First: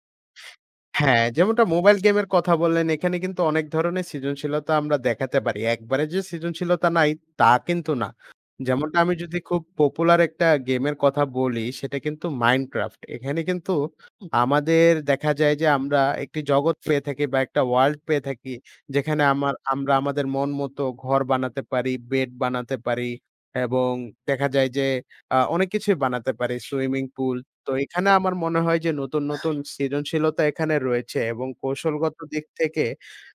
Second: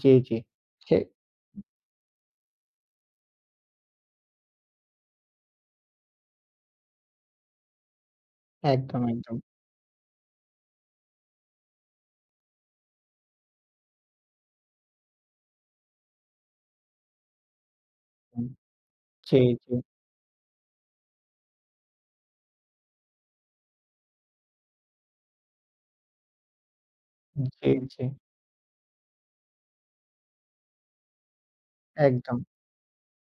জী, জী। ছে। হ্যাঁ, যেমনটা মোবাইল গেমের কথা বললেন, এখানে কিন্তু অনেক ধরণের সৃজনশীলতা আমরা দেখাতে পারি। একবারে যে সৃজনশীলতা নাই, তা কিন্তু না। যেমনটা একদম, আমি একদম। যদি খুব পপুলার একটা গেমের কথা বলি সেটা কিন্তু 'Minecraft' এখানে কিন্তু আমাদের দেখা যায় যে আমরা একটি জগৎ পেয়ে থাকি বা একটা ওয়ার্লড পেয়ে উম, থাকি যেখানে জী, আমার জী। আমরা আমাদের মন মতো ঘর বানাতে পারি, বেড বানাতে পারি এবং দেখা যায় যে আ অনেক কিছুই বানাতে পারি। Swimming pool. তো জী, জী। এখানে আমার মনে হয় যে নতুন, নতুন সৃজনশীলতা এখানে রয়েছে এবং কৌশলগত দিক একদম। থেকে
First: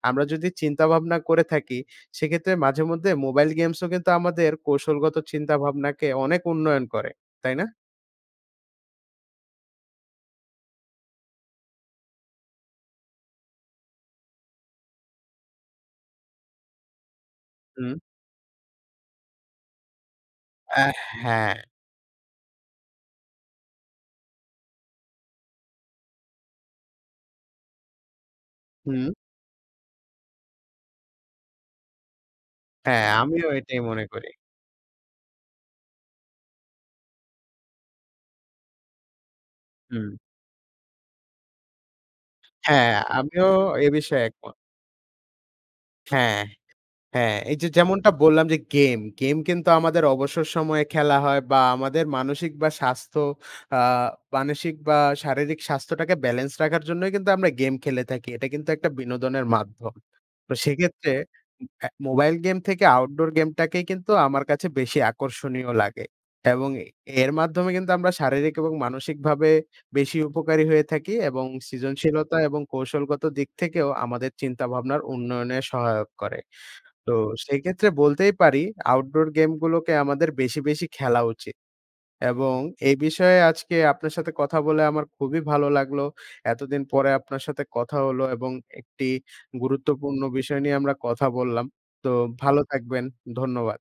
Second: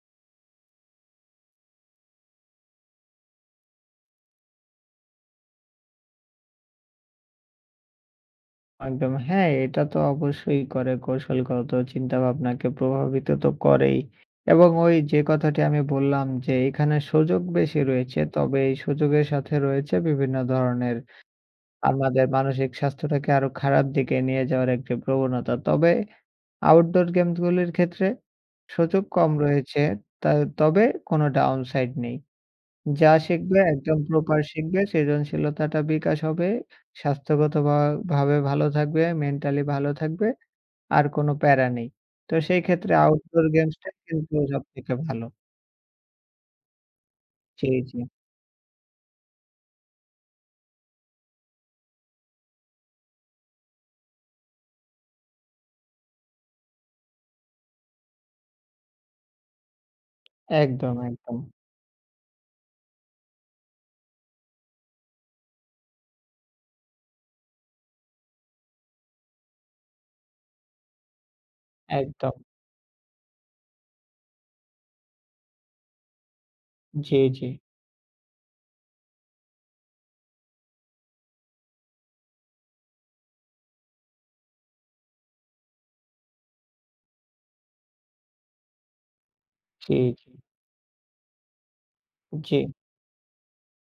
আমরা যদি চিন্তা ভাবনা করে থাকি সেক্ষেত্রে মাঝেমধ্যে মোবাইল গেমস ও কিন্তু আমাদের কৌশলগত চিন্তাভাবনাকে অনেক উন্নয়ন করে। তাই না? একদম হ্যাঁ, এটা তো অবশ্যই করে কৌশলগত চিন্তাভাবনাকে প্রভাবিত তো করেই। এবং ওই যে কথাটি আমি বললাম যে এখানে সুযোগ বেশি হুম। রয়েছে। তবে এই সুযোগের সাথে রয়েছে বিভিন্ন হ্যাঁ, ধরনের হ্যাঁ। আমাদের মানসিক স্বাস্থ্যটাকে আরো খারাপ দিকে নিয়ে যাওয়ার একটি প্রবণতা। তবে আউটডোর গেমসগুলির ক্ষেত্রে সুযোগ হু। কম রয়েছে। ত তবে কোন downside নেই। হ্যাঁ, যা আমিও শিখবে এটাই একদম মনে করি। প্রপার শিখবে, সৃজনশীলতাটা বিকাশ হবে। স্বাস্থ্যগত ভা ভাবে ভালো থাকবে, মেন্টালি ভালো হুম। থাকবে। আর কোন প্যারা নেই। তো সেই হ্যাঁ, ক্ষেত্রে আউটডোর আমিও এ গেমসটা বিষয়ে কিন্তু একমত। সবথেকে ভালো। হ্যাঁ, হ্যাঁ এই জী, যে জী। যেমনটা বললাম যে গেম, গেম কিন্তু আমাদের অবসর সময়ে খেলা হয় বা আমাদের মানসিক বা স্বাস্থ্য আ মানসিক বা শারীরিক স্বাস্থ্যটাকে ব্যালেন্স রাখার জন্যই কিন্তু আমরা গেম খেলে থাকি। এটা কিন্তু একটা বিনোদনের মাধ্যম। তো একদম, সেক্ষেত্রে একদম। আ মোবাইল গেম থেকে আউটডোর গেমটাকেই কিন্তু আমার কাছে বেশি আকর্ষণীয় লাগে। এবং এর মাধ্যমে কিন্তু আমরা শারীরিক এবং মানসিকভাবে বেশি উপকারী হয়ে থাকি এবং একদম। সৃজনশীলতা এবং কৌশলগত দিক থেকেও আমাদের চিন্তাভাবনার উন্নয়নে সহায়ক করে। তো জী, জী। সেক্ষেত্রে বলতেই পারি আউটডোর গেমগুলোকে আমাদের বেশি, বেশি খেলা উচিত। এবং এই বিষয়ে আজকে আপনার সাথে কথা বলে আমার খুবই ভালো লাগলো। এতদিন পরে আপনার সাথে কথা হলো এবং একটি ঠিক। গুরুত্বপূর্ণ বিষয় নিয়ে আমরা কথা বললাম। তো ভালো জী। থাকবেন। ধন্যবাদ।